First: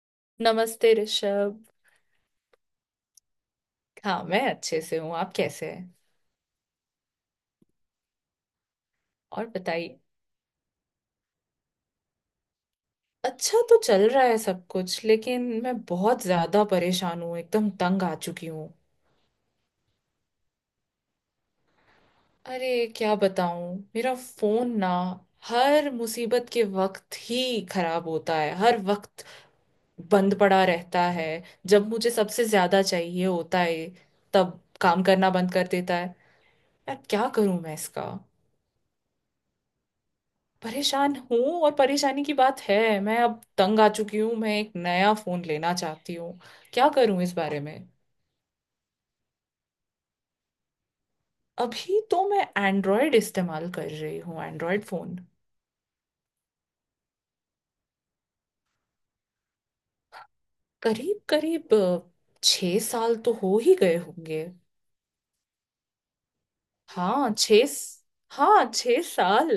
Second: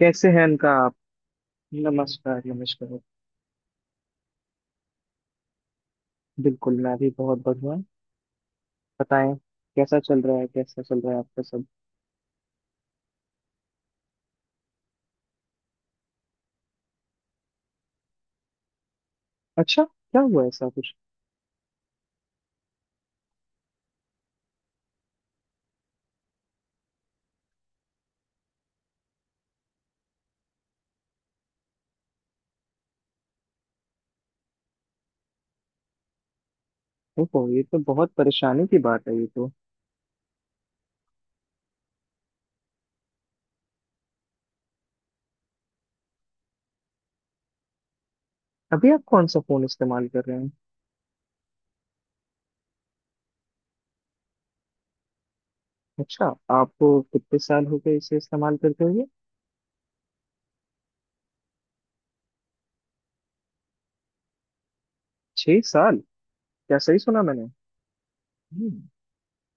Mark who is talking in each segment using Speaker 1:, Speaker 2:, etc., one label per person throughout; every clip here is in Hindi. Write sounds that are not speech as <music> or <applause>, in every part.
Speaker 1: कैसे हैं इनका
Speaker 2: नमस्ते
Speaker 1: आप?
Speaker 2: ऋषभ।
Speaker 1: नमस्कार, नमस्कार।
Speaker 2: हाँ मैं अच्छे से हूँ। आप कैसे हैं?
Speaker 1: बिल्कुल, मैं भी बहुत बढ़िया हूँ। बताएं।
Speaker 2: और
Speaker 1: कैसा
Speaker 2: बताइए।
Speaker 1: चल रहा है, कैसा चल रहा है आपका सब?
Speaker 2: अच्छा तो चल रहा है सब कुछ, लेकिन मैं बहुत ज्यादा परेशान हूँ, एकदम तंग आ चुकी हूँ।
Speaker 1: अच्छा, क्या हुआ ऐसा कुछ?
Speaker 2: अरे क्या बताऊँ, मेरा फोन ना हर मुसीबत के वक्त ही खराब होता है। हर वक्त बंद पड़ा रहता है। जब मुझे सबसे ज्यादा चाहिए होता है तब काम करना बंद कर देता है। यार क्या
Speaker 1: ओहो,
Speaker 2: करूँ
Speaker 1: ये
Speaker 2: मैं
Speaker 1: तो
Speaker 2: इसका।
Speaker 1: बहुत परेशानी की बात है, ये तो।
Speaker 2: परेशान हूँ, और परेशानी की बात है, मैं अब तंग आ चुकी हूँ। मैं एक नया फोन लेना चाहती हूँ। क्या करूँ इस बारे में?
Speaker 1: अभी आप कौन सा फोन इस्तेमाल कर रहे हैं?
Speaker 2: अभी तो मैं एंड्रॉयड इस्तेमाल कर रही हूँ, एंड्रॉयड फोन।
Speaker 1: अच्छा। आपको कितने साल हो गए इसे इस्तेमाल करते हुए?
Speaker 2: करीब करीब 6 साल तो हो ही गए होंगे।
Speaker 1: 6 साल? क्या सही सुना
Speaker 2: हाँ
Speaker 1: मैंने?
Speaker 2: हाँ
Speaker 1: हम्म,
Speaker 2: 6 साल।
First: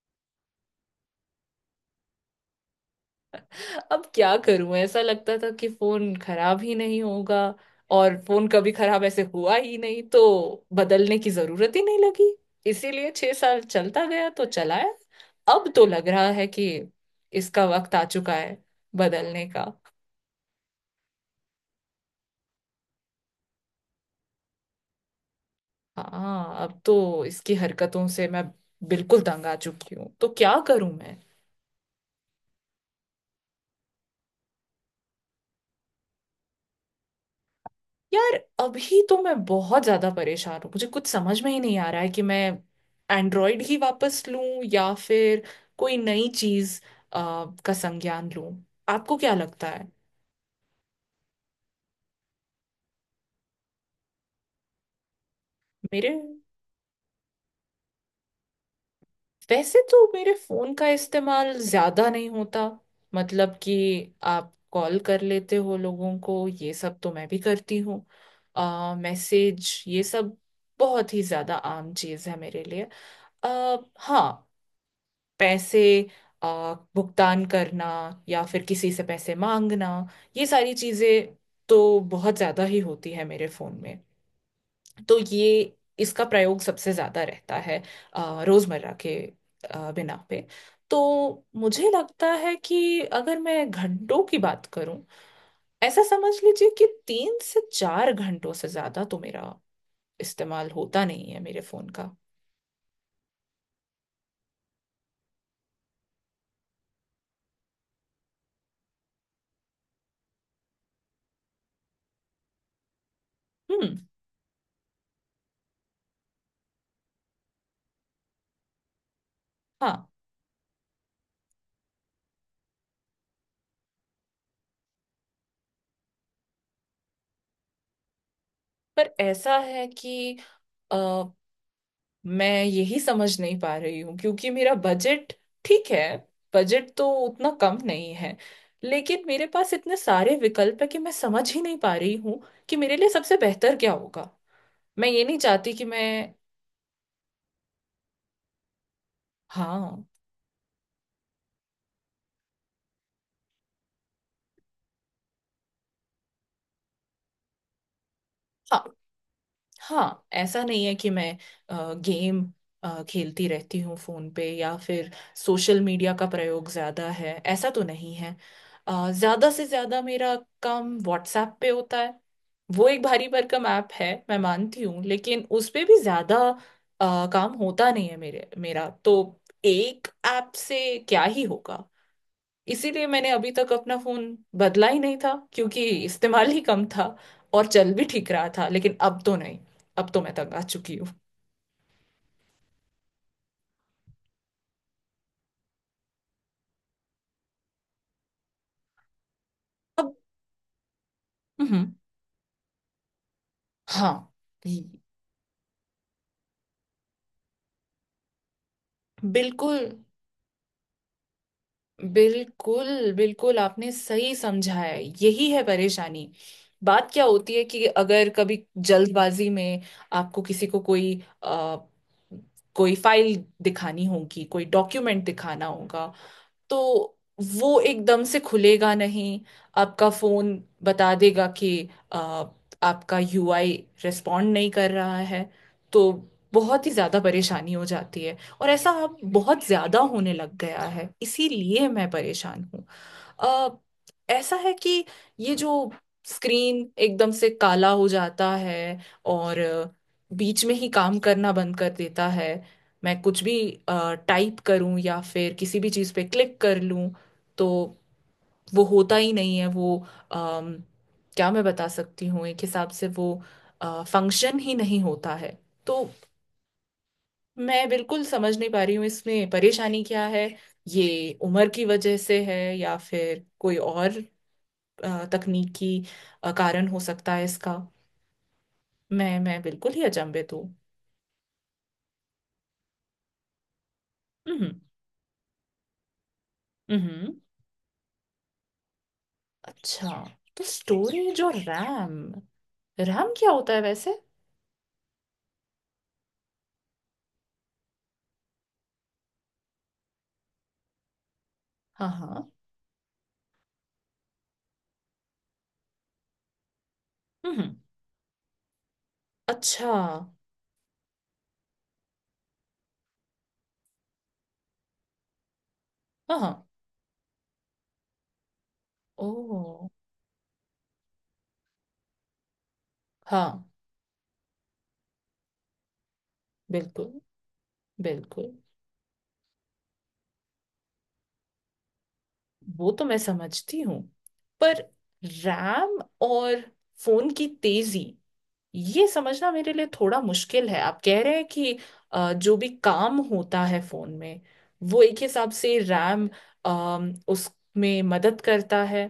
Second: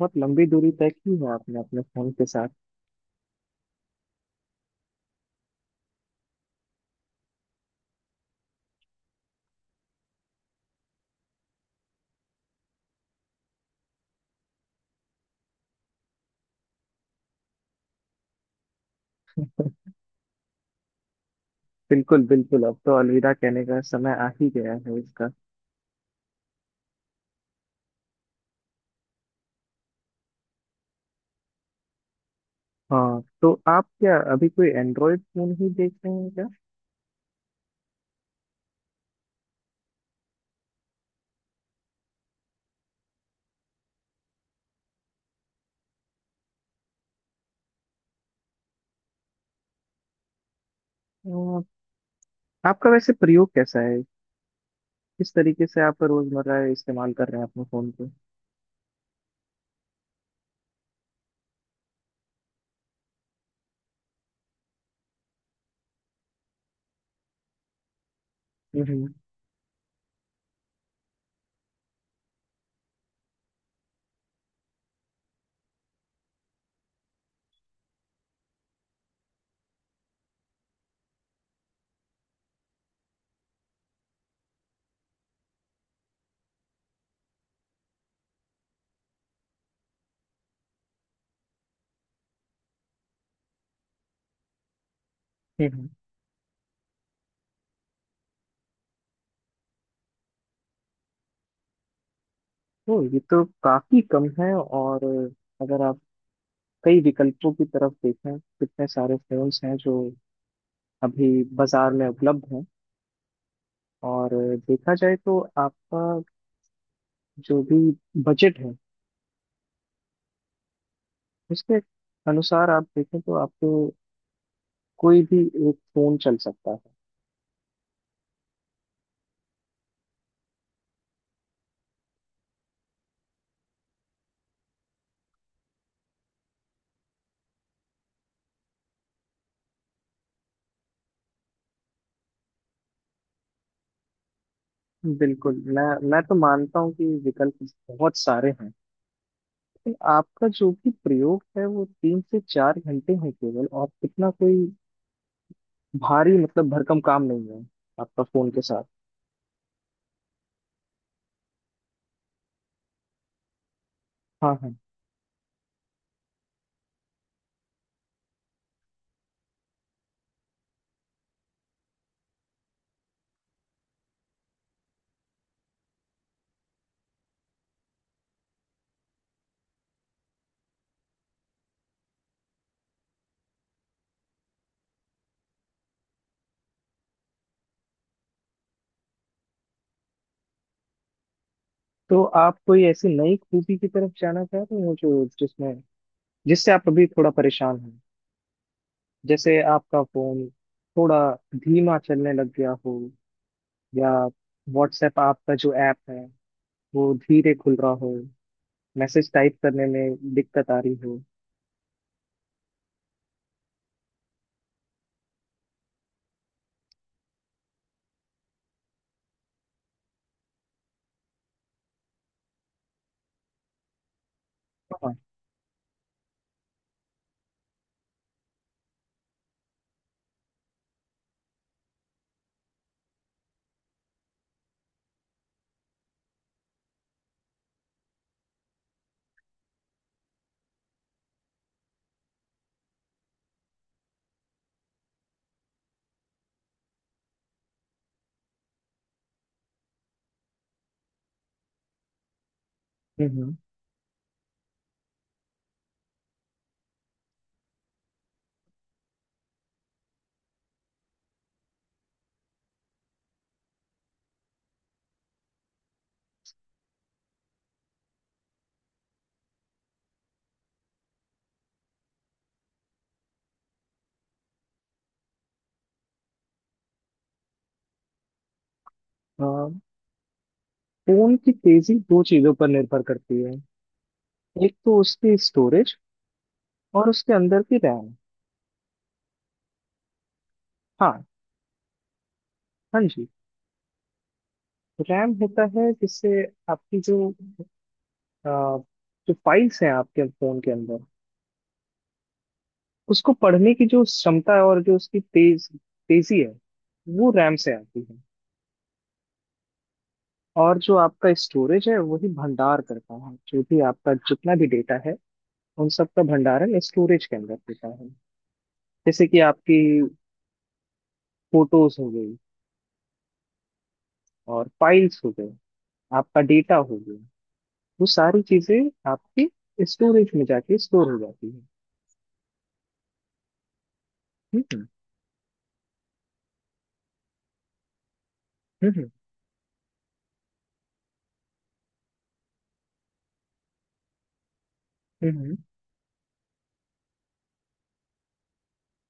Speaker 1: बहुत लंबी दूरी तय की है आपने अपने फोन के साथ।
Speaker 2: अब क्या करूं, ऐसा लगता था कि फोन खराब ही नहीं होगा। और फोन कभी खराब ऐसे हुआ ही नहीं तो बदलने की जरूरत ही नहीं लगी। इसीलिए 6 साल चलता गया तो चलाया। अब तो लग रहा है कि इसका वक्त आ चुका है बदलने का।
Speaker 1: बिल्कुल, बिल्कुल, अब तो अलविदा कहने का समय आ ही गया है इसका।
Speaker 2: हाँ अब तो इसकी हरकतों से मैं बिल्कुल तंग आ चुकी हूँ, तो क्या करूं मैं।
Speaker 1: हाँ, तो आप क्या अभी कोई एंड्रॉयड फोन ही देख रहे हैं?
Speaker 2: यार, अभी तो मैं बहुत ज्यादा परेशान हूँ, मुझे कुछ समझ में ही नहीं आ रहा है कि मैं एंड्रॉयड ही वापस लूं या फिर कोई नई चीज का संज्ञान लूं। आपको क्या लगता है?
Speaker 1: अ, आपका वैसे प्रयोग कैसा है? किस तरीके से आप
Speaker 2: मेरे
Speaker 1: रोजमर्रा इस्तेमाल कर रहे हैं अपने फोन को?
Speaker 2: वैसे तो मेरे फोन का इस्तेमाल ज्यादा नहीं होता। मतलब कि आप कॉल कर लेते हो लोगों को, ये सब तो मैं भी करती हूँ।
Speaker 1: हम्म।
Speaker 2: मैसेज ये सब बहुत ही ज्यादा आम चीज है मेरे लिए। अ हाँ। पैसे, भुगतान करना या फिर किसी से पैसे मांगना, ये सारी चीजें तो बहुत ज्यादा ही होती है मेरे फोन में। तो ये, इसका प्रयोग सबसे ज्यादा रहता है। रोजमर्रा के बिना पे। तो मुझे लगता है कि अगर मैं घंटों की बात करूं,
Speaker 1: हम्म।
Speaker 2: ऐसा समझ लीजिए कि 3 से 4 घंटों से ज्यादा तो मेरा इस्तेमाल होता नहीं है मेरे फोन का।
Speaker 1: तो ये तो काफी कम है। और अगर आप कई विकल्पों की तरफ देखें, कितने सारे फोन्स हैं जो अभी बाजार में उपलब्ध हैं।
Speaker 2: हम्म।
Speaker 1: और देखा जाए तो आपका जो भी बजट है,
Speaker 2: हाँ।
Speaker 1: उसके अनुसार आप देखें तो आपको कोई भी एक फोन चल सकता है।
Speaker 2: पर ऐसा है कि मैं यही समझ नहीं पा रही हूँ क्योंकि मेरा बजट ठीक है, बजट तो उतना कम नहीं है, लेकिन मेरे पास इतने सारे विकल्प है कि मैं समझ ही नहीं पा रही हूँ कि मेरे लिए सबसे बेहतर क्या होगा। मैं ये नहीं
Speaker 1: बिल्कुल,
Speaker 2: चाहती कि
Speaker 1: मैं
Speaker 2: मैं।
Speaker 1: मैं तो मानता हूँ कि विकल्प बहुत सारे हैं। तो
Speaker 2: हाँ
Speaker 1: आपका जो भी प्रयोग है वो 3 से 4 घंटे है केवल, और इतना कोई भारी, मतलब भरकम काम नहीं है आपका फोन के साथ।
Speaker 2: हाँ, हाँ, ऐसा नहीं है कि मैं गेम खेलती रहती हूँ फोन पे
Speaker 1: हाँ,
Speaker 2: या
Speaker 1: हाँ।
Speaker 2: फिर सोशल मीडिया का प्रयोग ज्यादा है, ऐसा तो नहीं है। ज्यादा से ज्यादा मेरा काम व्हाट्सएप पे होता है। वो एक भारी भरकम ऐप है मैं मानती हूँ, लेकिन उस पे भी ज्यादा काम होता नहीं है मेरे मेरा तो। एक ऐप से क्या ही होगा। इसीलिए मैंने अभी तक अपना फोन बदला ही नहीं था क्योंकि इस्तेमाल ही कम था और चल भी ठीक रहा था, लेकिन अब तो नहीं। अब तो मैं तंग आ चुकी हूँ।
Speaker 1: तो आप कोई ऐसी नई खूबी की तरफ जाना चाह रहे हो जो जिसमें जिससे आप अभी थोड़ा परेशान हैं, जैसे आपका
Speaker 2: अब।
Speaker 1: फोन थोड़ा
Speaker 2: हम्म।
Speaker 1: धीमा चलने लग गया हो, या
Speaker 2: हाँ। ये-
Speaker 1: व्हाट्सएप आपका जो ऐप है वो धीरे खुल रहा हो, मैसेज टाइप
Speaker 2: बिल्कुल,
Speaker 1: करने में दिक्कत आ रही हो।
Speaker 2: बिल्कुल बिल्कुल आपने सही समझा है, यही है परेशानी। बात क्या होती है कि अगर कभी जल्दबाजी में आपको किसी को कोई अ, कोई फाइल दिखानी होगी, कोई
Speaker 1: हाँ।
Speaker 2: डॉक्यूमेंट दिखाना होगा, तो वो एकदम से खुलेगा नहीं। आपका फोन बता देगा कि आ, आपका यूआई रिस्पॉन्ड नहीं कर रहा है। तो बहुत ही ज्यादा परेशानी हो जाती है। और ऐसा अब बहुत ज्यादा होने लग गया है इसीलिए मैं परेशान हूँ। अ, ऐसा है कि ये जो स्क्रीन एकदम से काला हो जाता है और बीच में ही काम करना बंद कर देता है। मैं
Speaker 1: हम्म।
Speaker 2: कुछ भी
Speaker 1: हम्म।
Speaker 2: टाइप करूं या फिर किसी भी चीज़ पे क्लिक कर लूं तो वो होता ही नहीं है। वो अम, क्या मैं बता सकती हूँ, एक हिसाब से वो फंक्शन ही नहीं होता है। तो मैं बिल्कुल समझ नहीं पा रही हूँ इसमें परेशानी क्या है। ये उम्र की वजह से है या फिर कोई और तकनीकी कारण हो सकता है इसका। मैं
Speaker 1: अ,
Speaker 2: मैं बिल्कुल ही अचंभित हूँ।
Speaker 1: फोन की तेजी दो चीजों पर निर्भर करती है, एक तो उसकी स्टोरेज, और उसके
Speaker 2: हम्म।
Speaker 1: अंदर की रैम।
Speaker 2: अच्छा, तो
Speaker 1: हाँ,
Speaker 2: स्टोरेज और रैम।
Speaker 1: हाँ जी।
Speaker 2: रैम क्या होता है वैसे?
Speaker 1: रैम होता है जिससे आपकी अ, जो फाइल्स हैं आपके फोन के अंदर,
Speaker 2: हाँ हाँ।
Speaker 1: उसको पढ़ने की जो क्षमता है और जो उसकी तेजी है, वो रैम से
Speaker 2: हम्म।
Speaker 1: आती है।
Speaker 2: अच्छा हाँ।
Speaker 1: और जो आपका स्टोरेज है वही भंडार करता है, जो भी आपका जितना भी डेटा है, उन सब का
Speaker 2: हाँ।
Speaker 1: भंडारण स्टोरेज के अंदर होता है। जैसे कि आपकी
Speaker 2: ओ।
Speaker 1: फोटोज हो गई,
Speaker 2: हाँ,
Speaker 1: और फाइल्स हो गए, आपका डेटा हो
Speaker 2: बिल्कुल
Speaker 1: गया, वो सारी
Speaker 2: बिल्कुल।
Speaker 1: चीजें आपके स्टोरेज में जाके स्टोर हो जाती है।
Speaker 2: वो तो मैं समझती हूँ।
Speaker 1: ठीक
Speaker 2: पर
Speaker 1: है।
Speaker 2: रैम और फोन की तेजी, ये
Speaker 1: हम्म।
Speaker 2: समझना मेरे लिए थोड़ा मुश्किल है। आप कह रहे हैं कि जो भी काम होता है फोन में वो एक हिसाब
Speaker 1: हम्म।
Speaker 2: से रैम, उसमें मदद करता है,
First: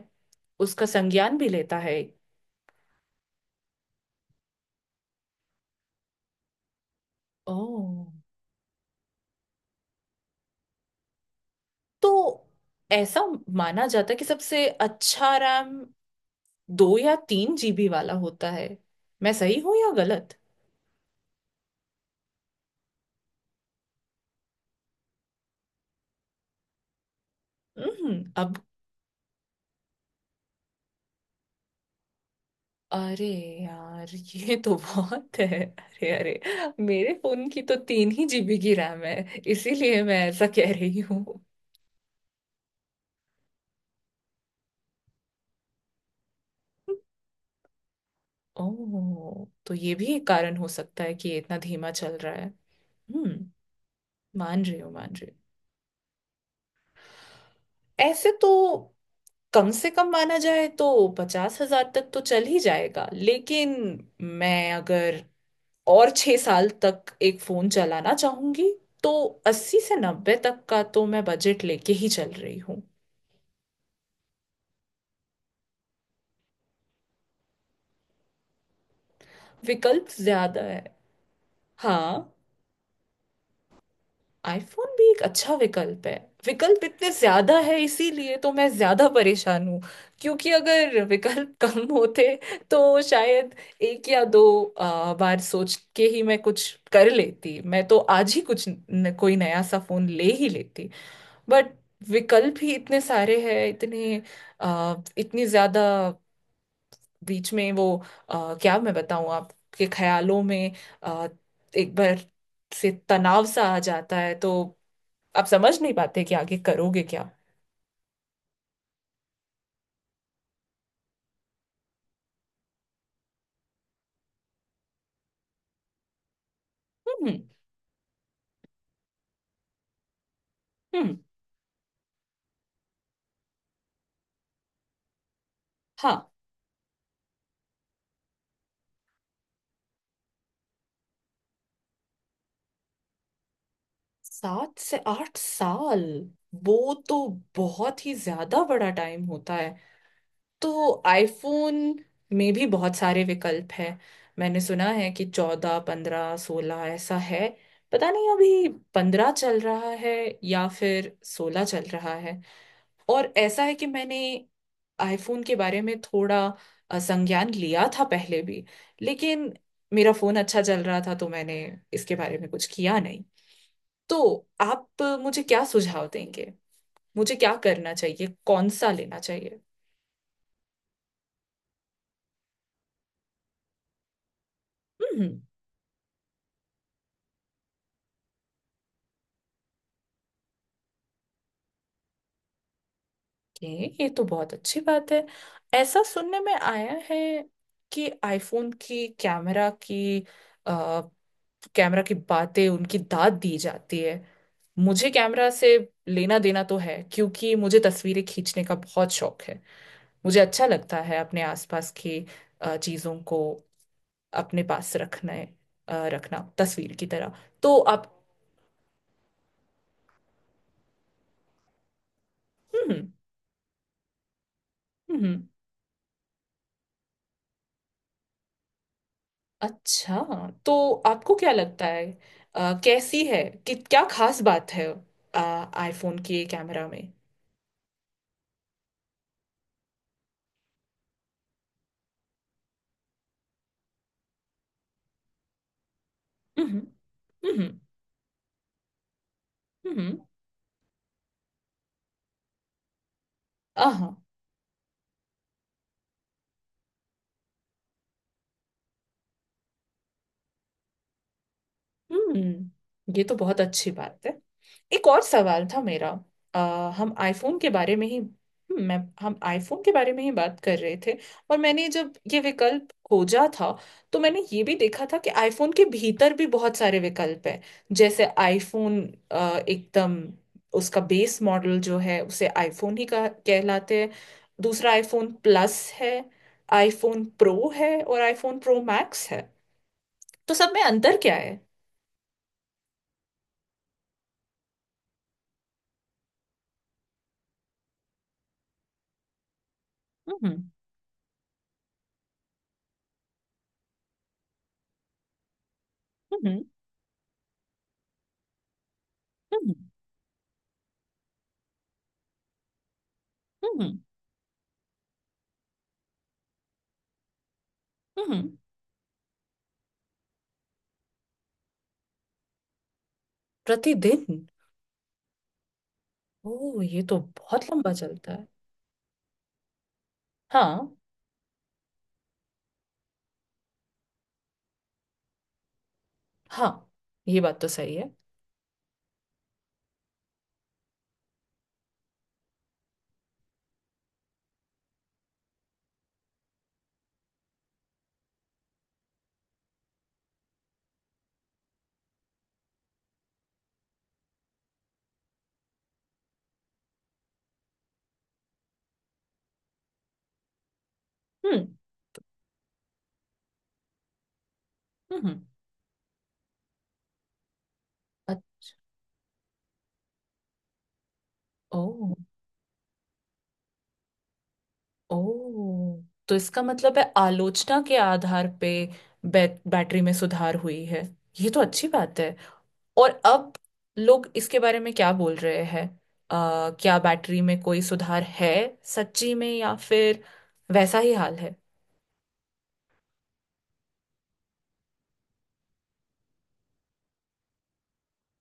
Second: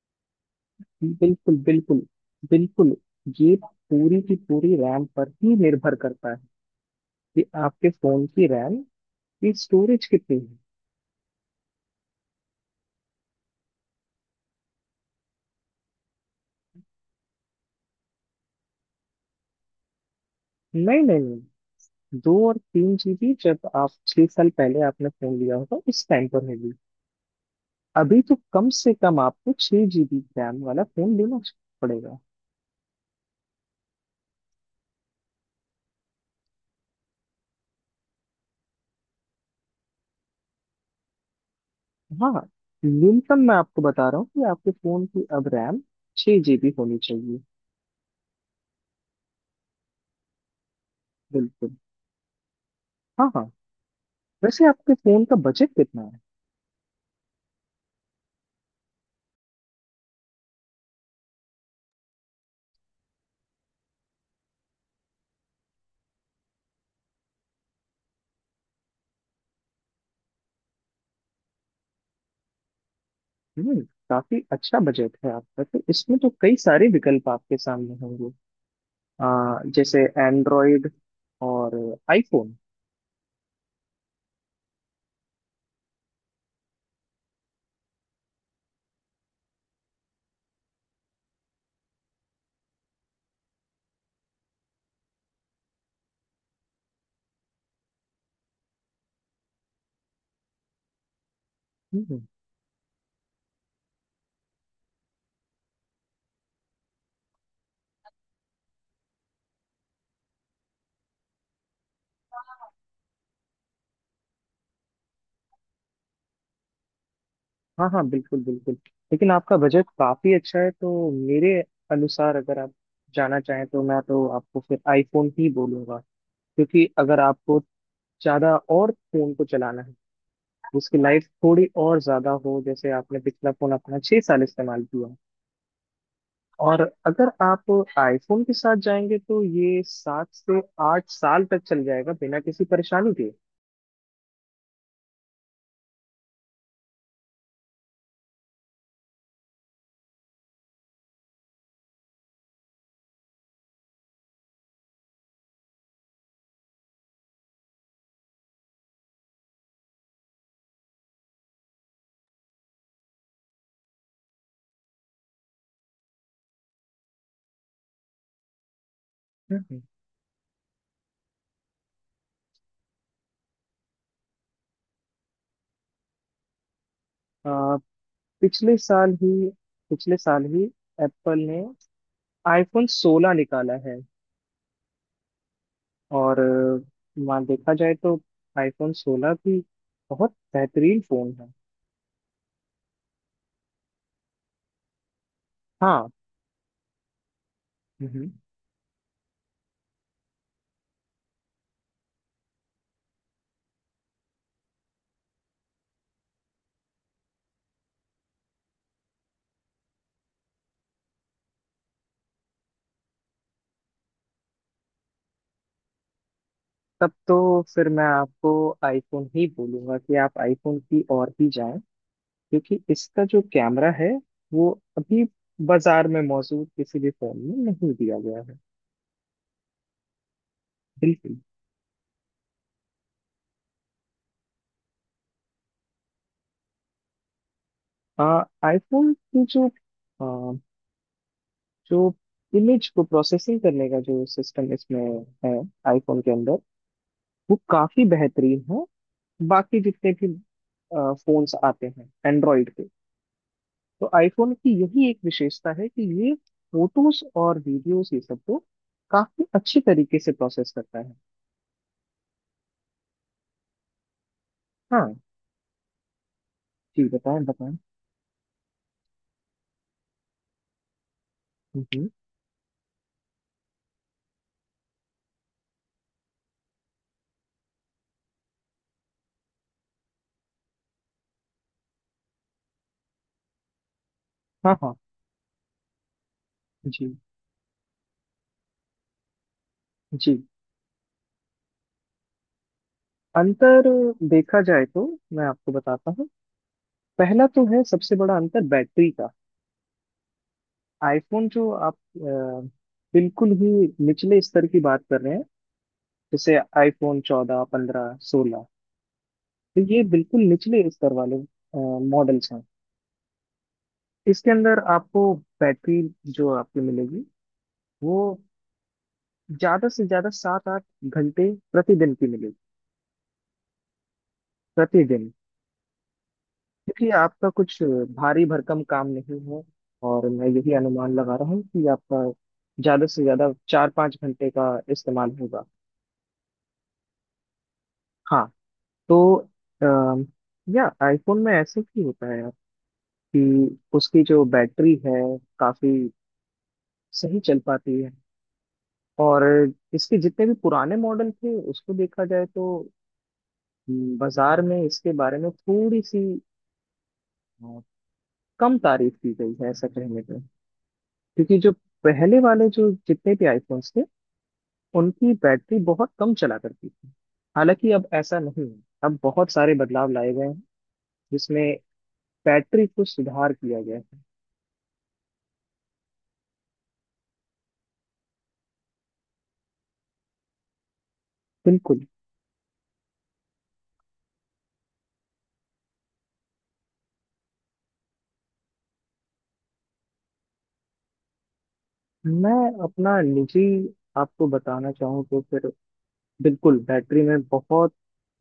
Speaker 2: उसका
Speaker 1: हम्म।
Speaker 2: संज्ञान भी
Speaker 1: बिल्कुल,
Speaker 2: लेता है।
Speaker 1: बिल्कुल, बिल्कुल, ये पूरी की पूरी रैम पर ही निर्भर करता है, कि आपके
Speaker 2: ओह।
Speaker 1: फोन की रैम की स्टोरेज कितनी है।
Speaker 2: तो ऐसा माना जाता है कि सबसे अच्छा रैम 2 या 3 GB वाला होता है। मैं सही हूँ या गलत?
Speaker 1: नहीं, नहीं, नहीं, 2 और 3 जीबी जब आप 6 साल पहले आपने फोन लिया होगा उस टाइम पर होगी। अभी
Speaker 2: हम्म।
Speaker 1: तो
Speaker 2: अब,
Speaker 1: कम से कम आपको 6 जीबी रैम वाला फोन लेना पड़ेगा।
Speaker 2: अरे यार ये तो बहुत है, अरे अरे, मेरे फोन की तो 3 ही GB की रैम है इसीलिए मैं ऐसा कह रही हूँ।
Speaker 1: हाँ, न्यूनतम मैं आपको बता रहा हूँ कि आपके फोन की अब रैम 6 जीबी होनी चाहिए।
Speaker 2: ओह, तो ये भी एक कारण हो सकता है कि ये इतना
Speaker 1: बिल्कुल।
Speaker 2: धीमा चल रहा है।
Speaker 1: हाँ, हाँ।
Speaker 2: हम्म। मान
Speaker 1: वैसे
Speaker 2: रही हूँ,
Speaker 1: आपके
Speaker 2: मान
Speaker 1: फोन
Speaker 2: रही
Speaker 1: का
Speaker 2: हूँ।
Speaker 1: बजट कितना है?
Speaker 2: ऐसे तो कम से कम माना जाए तो 50,000 तक तो चल ही जाएगा, लेकिन मैं अगर और 6 साल तक एक फोन चलाना चाहूंगी तो 80 से 90 तक का तो मैं बजट लेके ही चल रही हूँ।
Speaker 1: हम्म। काफी अच्छा बजट है आपका, तो इसमें तो कई सारे विकल्प आपके सामने होंगे, जैसे
Speaker 2: विकल्प ज्यादा है।
Speaker 1: एंड्रॉयड और
Speaker 2: हाँ।
Speaker 1: आईफोन।
Speaker 2: आईफोन भी एक अच्छा विकल्प है। विकल्प इतने ज्यादा है इसीलिए तो मैं ज्यादा परेशान हूँ। क्योंकि अगर विकल्प <laughs> कम होते तो शायद एक या दो बार सोच के ही मैं कुछ कर लेती, मैं तो आज ही कुछ न, कोई नया सा फोन ले ही लेती। बट
Speaker 1: हम्म।
Speaker 2: विकल्प ही इतने सारे हैं, इतने इतनी ज्यादा बीच में वो क्या मैं बताऊँ, आपके ख्यालों में आ, एक बार से तनाव सा आ जाता है, तो आप समझ नहीं पाते कि आगे करोगे क्या।
Speaker 1: हाँ, हाँ, बिल्कुल, बिल्कुल। लेकिन आपका बजट काफी अच्छा है, तो मेरे अनुसार, अगर आप जाना चाहें तो मैं तो आपको फिर आईफोन ही बोलूंगा। क्योंकि अगर
Speaker 2: हम्म
Speaker 1: आपको ज्यादा और फोन को चलाना है, उसकी
Speaker 2: हम्म।
Speaker 1: लाइफ थोड़ी और ज्यादा हो, जैसे आपने पिछला फोन अपना 6 साल इस्तेमाल किया,
Speaker 2: हाँ।
Speaker 1: और अगर आप आईफोन के साथ जाएंगे तो ये 7 से 8 साल तक चल जाएगा बिना किसी परेशानी के।
Speaker 2: 7 से 8 साल, वो तो बहुत ही ज्यादा बड़ा टाइम होता है। तो आईफोन में भी बहुत सारे विकल्प हैं। मैंने सुना है कि 14 15 16 ऐसा है। पता नहीं अभी 15 चल रहा है या फिर 16 चल रहा है। और ऐसा है कि मैंने आईफोन के बारे में थोड़ा संज्ञान लिया था पहले भी, लेकिन
Speaker 1: हम्म।
Speaker 2: मेरा फोन अच्छा चल रहा था तो मैंने इसके बारे में कुछ किया नहीं। तो आप मुझे क्या सुझाव देंगे? मुझे क्या
Speaker 1: आ,
Speaker 2: करना चाहिए, कौन
Speaker 1: पिछले
Speaker 2: सा
Speaker 1: साल
Speaker 2: लेना
Speaker 1: ही
Speaker 2: चाहिए?
Speaker 1: पिछले साल ही एप्पल ने आईफोन 16 निकाला है।
Speaker 2: हम्म।
Speaker 1: और वहाँ देखा जाए तो आईफोन 16 भी बहुत बेहतरीन फोन है।
Speaker 2: ये तो बहुत अच्छी बात है। ऐसा
Speaker 1: हाँ।
Speaker 2: सुनने में आया है कि
Speaker 1: हम्म।
Speaker 2: आईफोन की कैमरा की कैमरा की बातें उनकी दाद दी जाती है। मुझे कैमरा से लेना देना तो है, क्योंकि मुझे तस्वीरें खींचने का बहुत शौक है। मुझे अच्छा लगता है अपने आसपास की चीजों को अपने पास रखना, रखना तस्वीर की
Speaker 1: तब
Speaker 2: तरह।
Speaker 1: तो
Speaker 2: तो
Speaker 1: फिर मैं
Speaker 2: आप।
Speaker 1: आपको आईफोन ही बोलूंगा कि आप आईफोन की ओर ही जाएं, क्योंकि
Speaker 2: हम्म
Speaker 1: इसका जो कैमरा है, वो अभी
Speaker 2: हम्म।
Speaker 1: बाजार में मौजूद किसी भी फोन में नहीं दिया गया है।
Speaker 2: अच्छा, तो आपको
Speaker 1: बिल्कुल।
Speaker 2: क्या लगता है, कैसी है कि क्या खास बात है आईफोन के कैमरा में?
Speaker 1: आ, आईफोन की अ, जो इमेज को प्रोसेसिंग करने का जो सिस्टम इसमें है, आईफोन के अंदर,
Speaker 2: हम्म।
Speaker 1: वो
Speaker 2: हम्म।
Speaker 1: काफी बेहतरीन है। बाकी जितने भी फोन्स आते हैं एंड्रॉइड के, तो
Speaker 2: हम्म।
Speaker 1: आईफोन की यही एक विशेषता है कि ये फोटोज और वीडियोस, ये सब को काफी अच्छी तरीके से प्रोसेस करता है।
Speaker 2: हम्म। ये तो बहुत अच्छी बात है। एक
Speaker 1: हाँ
Speaker 2: और सवाल था मेरा।
Speaker 1: जी,
Speaker 2: हम
Speaker 1: बताएं,
Speaker 2: आईफोन के
Speaker 1: बताएं।
Speaker 2: बारे में ही, मैं हम आईफोन के बारे में ही बात कर रहे थे। और मैंने जब ये विकल्प खोजा था तो मैंने ये भी देखा था कि आईफोन के भीतर भी बहुत सारे विकल्प हैं। जैसे आईफोन एकदम, उसका बेस मॉडल जो है उसे आईफोन ही कहलाते हैं।
Speaker 1: हाँ,
Speaker 2: दूसरा
Speaker 1: हाँ,
Speaker 2: आईफोन प्लस है,
Speaker 1: जी,
Speaker 2: आईफोन प्रो है और आईफोन प्रो मैक्स है।
Speaker 1: जी,
Speaker 2: तो सब में अंतर क्या है?
Speaker 1: अंतर देखा जाए तो मैं आपको बताता हूँ। पहला तो है सबसे बड़ा अंतर बैटरी का।
Speaker 2: हम्म।
Speaker 1: आईफोन जो आप बिल्कुल ही निचले स्तर की बात कर रहे हैं, जैसे
Speaker 2: हम्म।
Speaker 1: आईफोन 14 15 16,
Speaker 2: हम्म।
Speaker 1: तो ये बिल्कुल निचले स्तर वाले मॉडल्स हैं।
Speaker 2: हम्म।
Speaker 1: इसके अंदर आपको बैटरी जो आपको मिलेगी, वो
Speaker 2: हम्म।
Speaker 1: ज्यादा से ज्यादा 7 8 घंटे प्रतिदिन की मिलेगी।
Speaker 2: प्रतिदिन?
Speaker 1: प्रतिदिन।
Speaker 2: ओ, ये
Speaker 1: देखिए
Speaker 2: तो
Speaker 1: आपका
Speaker 2: बहुत
Speaker 1: कुछ
Speaker 2: लंबा चलता
Speaker 1: भारी
Speaker 2: है।
Speaker 1: भरकम काम नहीं है, और मैं यही
Speaker 2: हाँ।
Speaker 1: अनुमान लगा रहा हूँ कि आपका ज्यादा से ज्यादा 4 5 घंटे का इस्तेमाल होगा।
Speaker 2: हाँ ये बात तो सही है।
Speaker 1: हाँ। तो अम, या आईफोन में ऐसे ही होता है कि उसकी जो बैटरी है काफी सही चल पाती है। और इसके जितने भी पुराने मॉडल थे, उसको देखा जाए तो बाजार में इसके बारे में थोड़ी सी अ, कम तारीफ की गई है ऐसा कहने पे। क्योंकि
Speaker 2: हम्म।
Speaker 1: जो पहले वाले जो जितने भी आईफोन्स थे, उनकी
Speaker 2: हम्म।
Speaker 1: बैटरी बहुत कम चला करती थी। हालांकि अब ऐसा
Speaker 2: अत-
Speaker 1: नहीं है, अब बहुत सारे बदलाव लाए गए हैं जिसमें
Speaker 2: ओ।
Speaker 1: बैटरी को सुधार किया गया है।
Speaker 2: ओ, तो इसका मतलब है आलोचना के आधार पे बैटरी में सुधार हुई है। ये तो अच्छी
Speaker 1: बिल्कुल।
Speaker 2: बात है। और अब लोग इसके बारे में क्या बोल रहे हैं? क्या बैटरी में कोई सुधार है सच्ची में, या फिर वैसा ही हाल है?
Speaker 1: मैं अपना निजी आपको बताना चाहूँ तो फिर बिल्कुल, बैटरी में बहुत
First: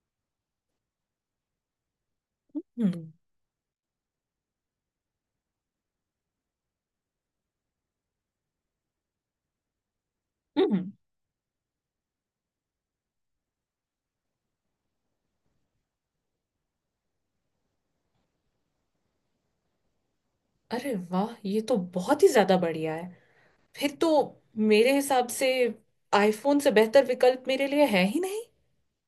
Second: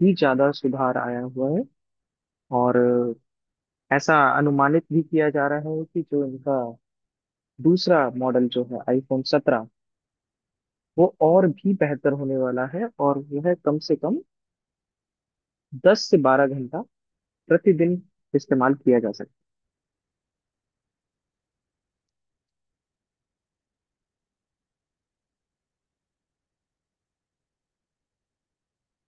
Speaker 1: ही ज्यादा सुधार आया हुआ है। और
Speaker 2: हम्म।
Speaker 1: ऐसा अनुमानित भी किया जा रहा है कि जो इनका दूसरा मॉडल जो है आईफोन 17,
Speaker 2: हम्म।
Speaker 1: वो और भी बेहतर होने वाला है, और वह कम से कम 10 से 12 घंटा प्रतिदिन इस्तेमाल किया जा सकता
Speaker 2: अरे वाह ये तो बहुत ही ज्यादा बढ़िया है। फिर तो मेरे हिसाब से आईफोन से बेहतर विकल्प मेरे लिए है ही नहीं।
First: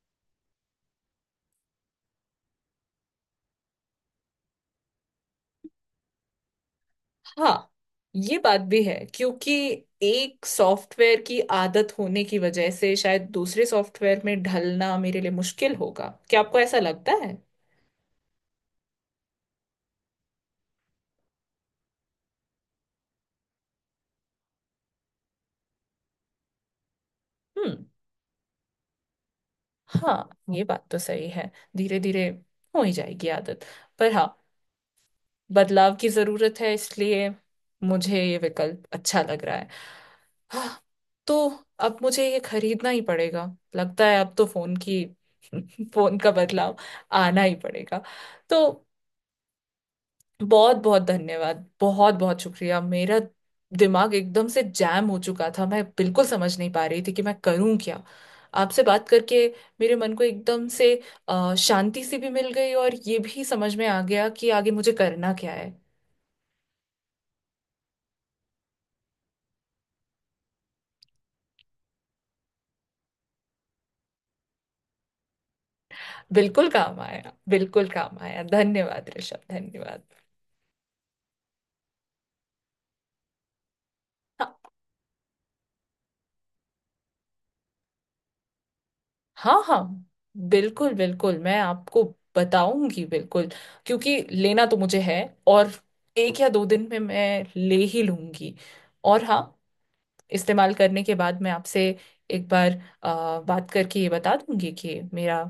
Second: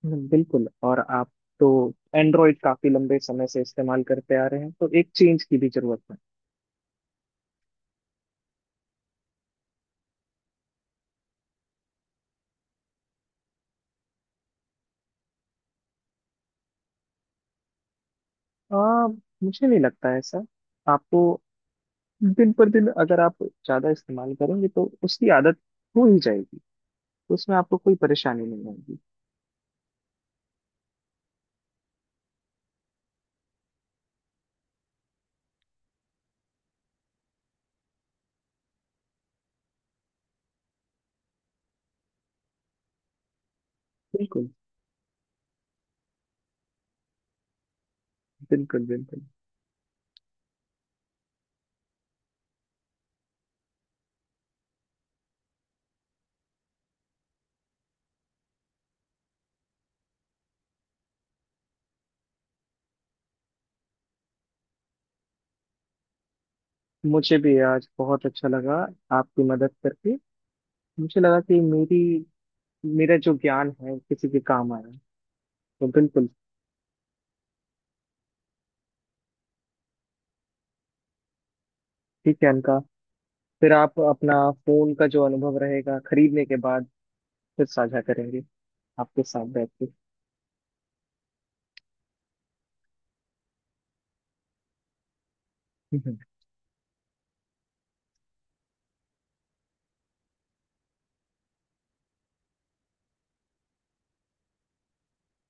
Speaker 1: है। बिल्कुल, और आप तो एंड्रॉइड काफी लंबे समय से इस्तेमाल करते आ रहे हैं, तो एक चेंज की भी जरूरत है।
Speaker 2: हाँ ये बात भी है, क्योंकि एक सॉफ्टवेयर की आदत होने की वजह से शायद दूसरे सॉफ्टवेयर में ढलना मेरे लिए मुश्किल होगा। क्या आपको ऐसा लगता है?
Speaker 1: आ, मुझे नहीं लगता है ऐसा। आपको दिन पर दिन अगर आप ज्यादा इस्तेमाल करेंगे, तो उसकी आदत हो ही जाएगी, तो उसमें आपको
Speaker 2: हम्म।
Speaker 1: कोई परेशानी नहीं आएगी।
Speaker 2: हाँ ये बात तो सही है। धीरे धीरे हो ही जाएगी आदत। पर हाँ, बदलाव की जरूरत है, इसलिए मुझे ये विकल्प अच्छा लग रहा है। हाँ, तो अब मुझे ये खरीदना ही पड़ेगा। लगता है अब तो
Speaker 1: बिल्कुल,
Speaker 2: फोन की <laughs> फोन का बदलाव आना ही पड़ेगा। तो
Speaker 1: बिल्कुल, बिल्कुल।
Speaker 2: बहुत बहुत धन्यवाद, बहुत बहुत शुक्रिया। मेरा दिमाग एकदम से जैम हो चुका था, मैं बिल्कुल समझ नहीं पा रही थी कि मैं करूं क्या। आपसे बात करके मेरे मन को एकदम से शांति सी भी मिल गई, और ये भी समझ में आ गया कि आगे मुझे करना क्या है।
Speaker 1: मुझे भी आज बहुत अच्छा लगा आपकी मदद करके। मुझे लगा कि मेरी मेरा जो ज्ञान है किसी के काम आया, तो बिल्कुल।
Speaker 2: बिल्कुल काम आया, बिल्कुल काम आया, धन्यवाद ऋषभ, धन्यवाद।
Speaker 1: ठीक है अनका, फिर आप अपना फोन का जो अनुभव रहेगा खरीदने के बाद फिर साझा करेंगे आपके साथ
Speaker 2: हाँ
Speaker 1: बैठ
Speaker 2: हाँ
Speaker 1: के।
Speaker 2: बिल्कुल बिल्कुल, मैं आपको बताऊंगी बिल्कुल। क्योंकि लेना तो मुझे है, और
Speaker 1: हम्म।
Speaker 2: 1 या 2 दिन में मैं ले ही लूंगी। और हाँ, इस्तेमाल करने के बाद मैं आपसे एक बार बात करके ये बता दूंगी कि मेरा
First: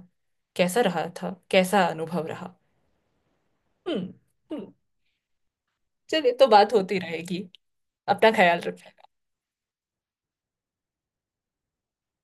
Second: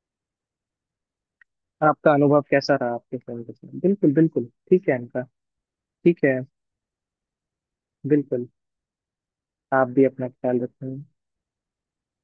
Speaker 2: कैसा रहा था, कैसा
Speaker 1: आपका
Speaker 2: अनुभव
Speaker 1: अनुभव
Speaker 2: रहा।
Speaker 1: कैसा रहा आपके फोन के साथ, बिल्कुल,
Speaker 2: हम्म।
Speaker 1: बिल्कुल।
Speaker 2: हम्म,
Speaker 1: ठीक है अनका, ठीक
Speaker 2: चलिए
Speaker 1: है।
Speaker 2: तो बात होती रहेगी। अपना
Speaker 1: बिल्कुल,
Speaker 2: ख्याल रखिए।
Speaker 1: आप भी अपना ख्याल रखें।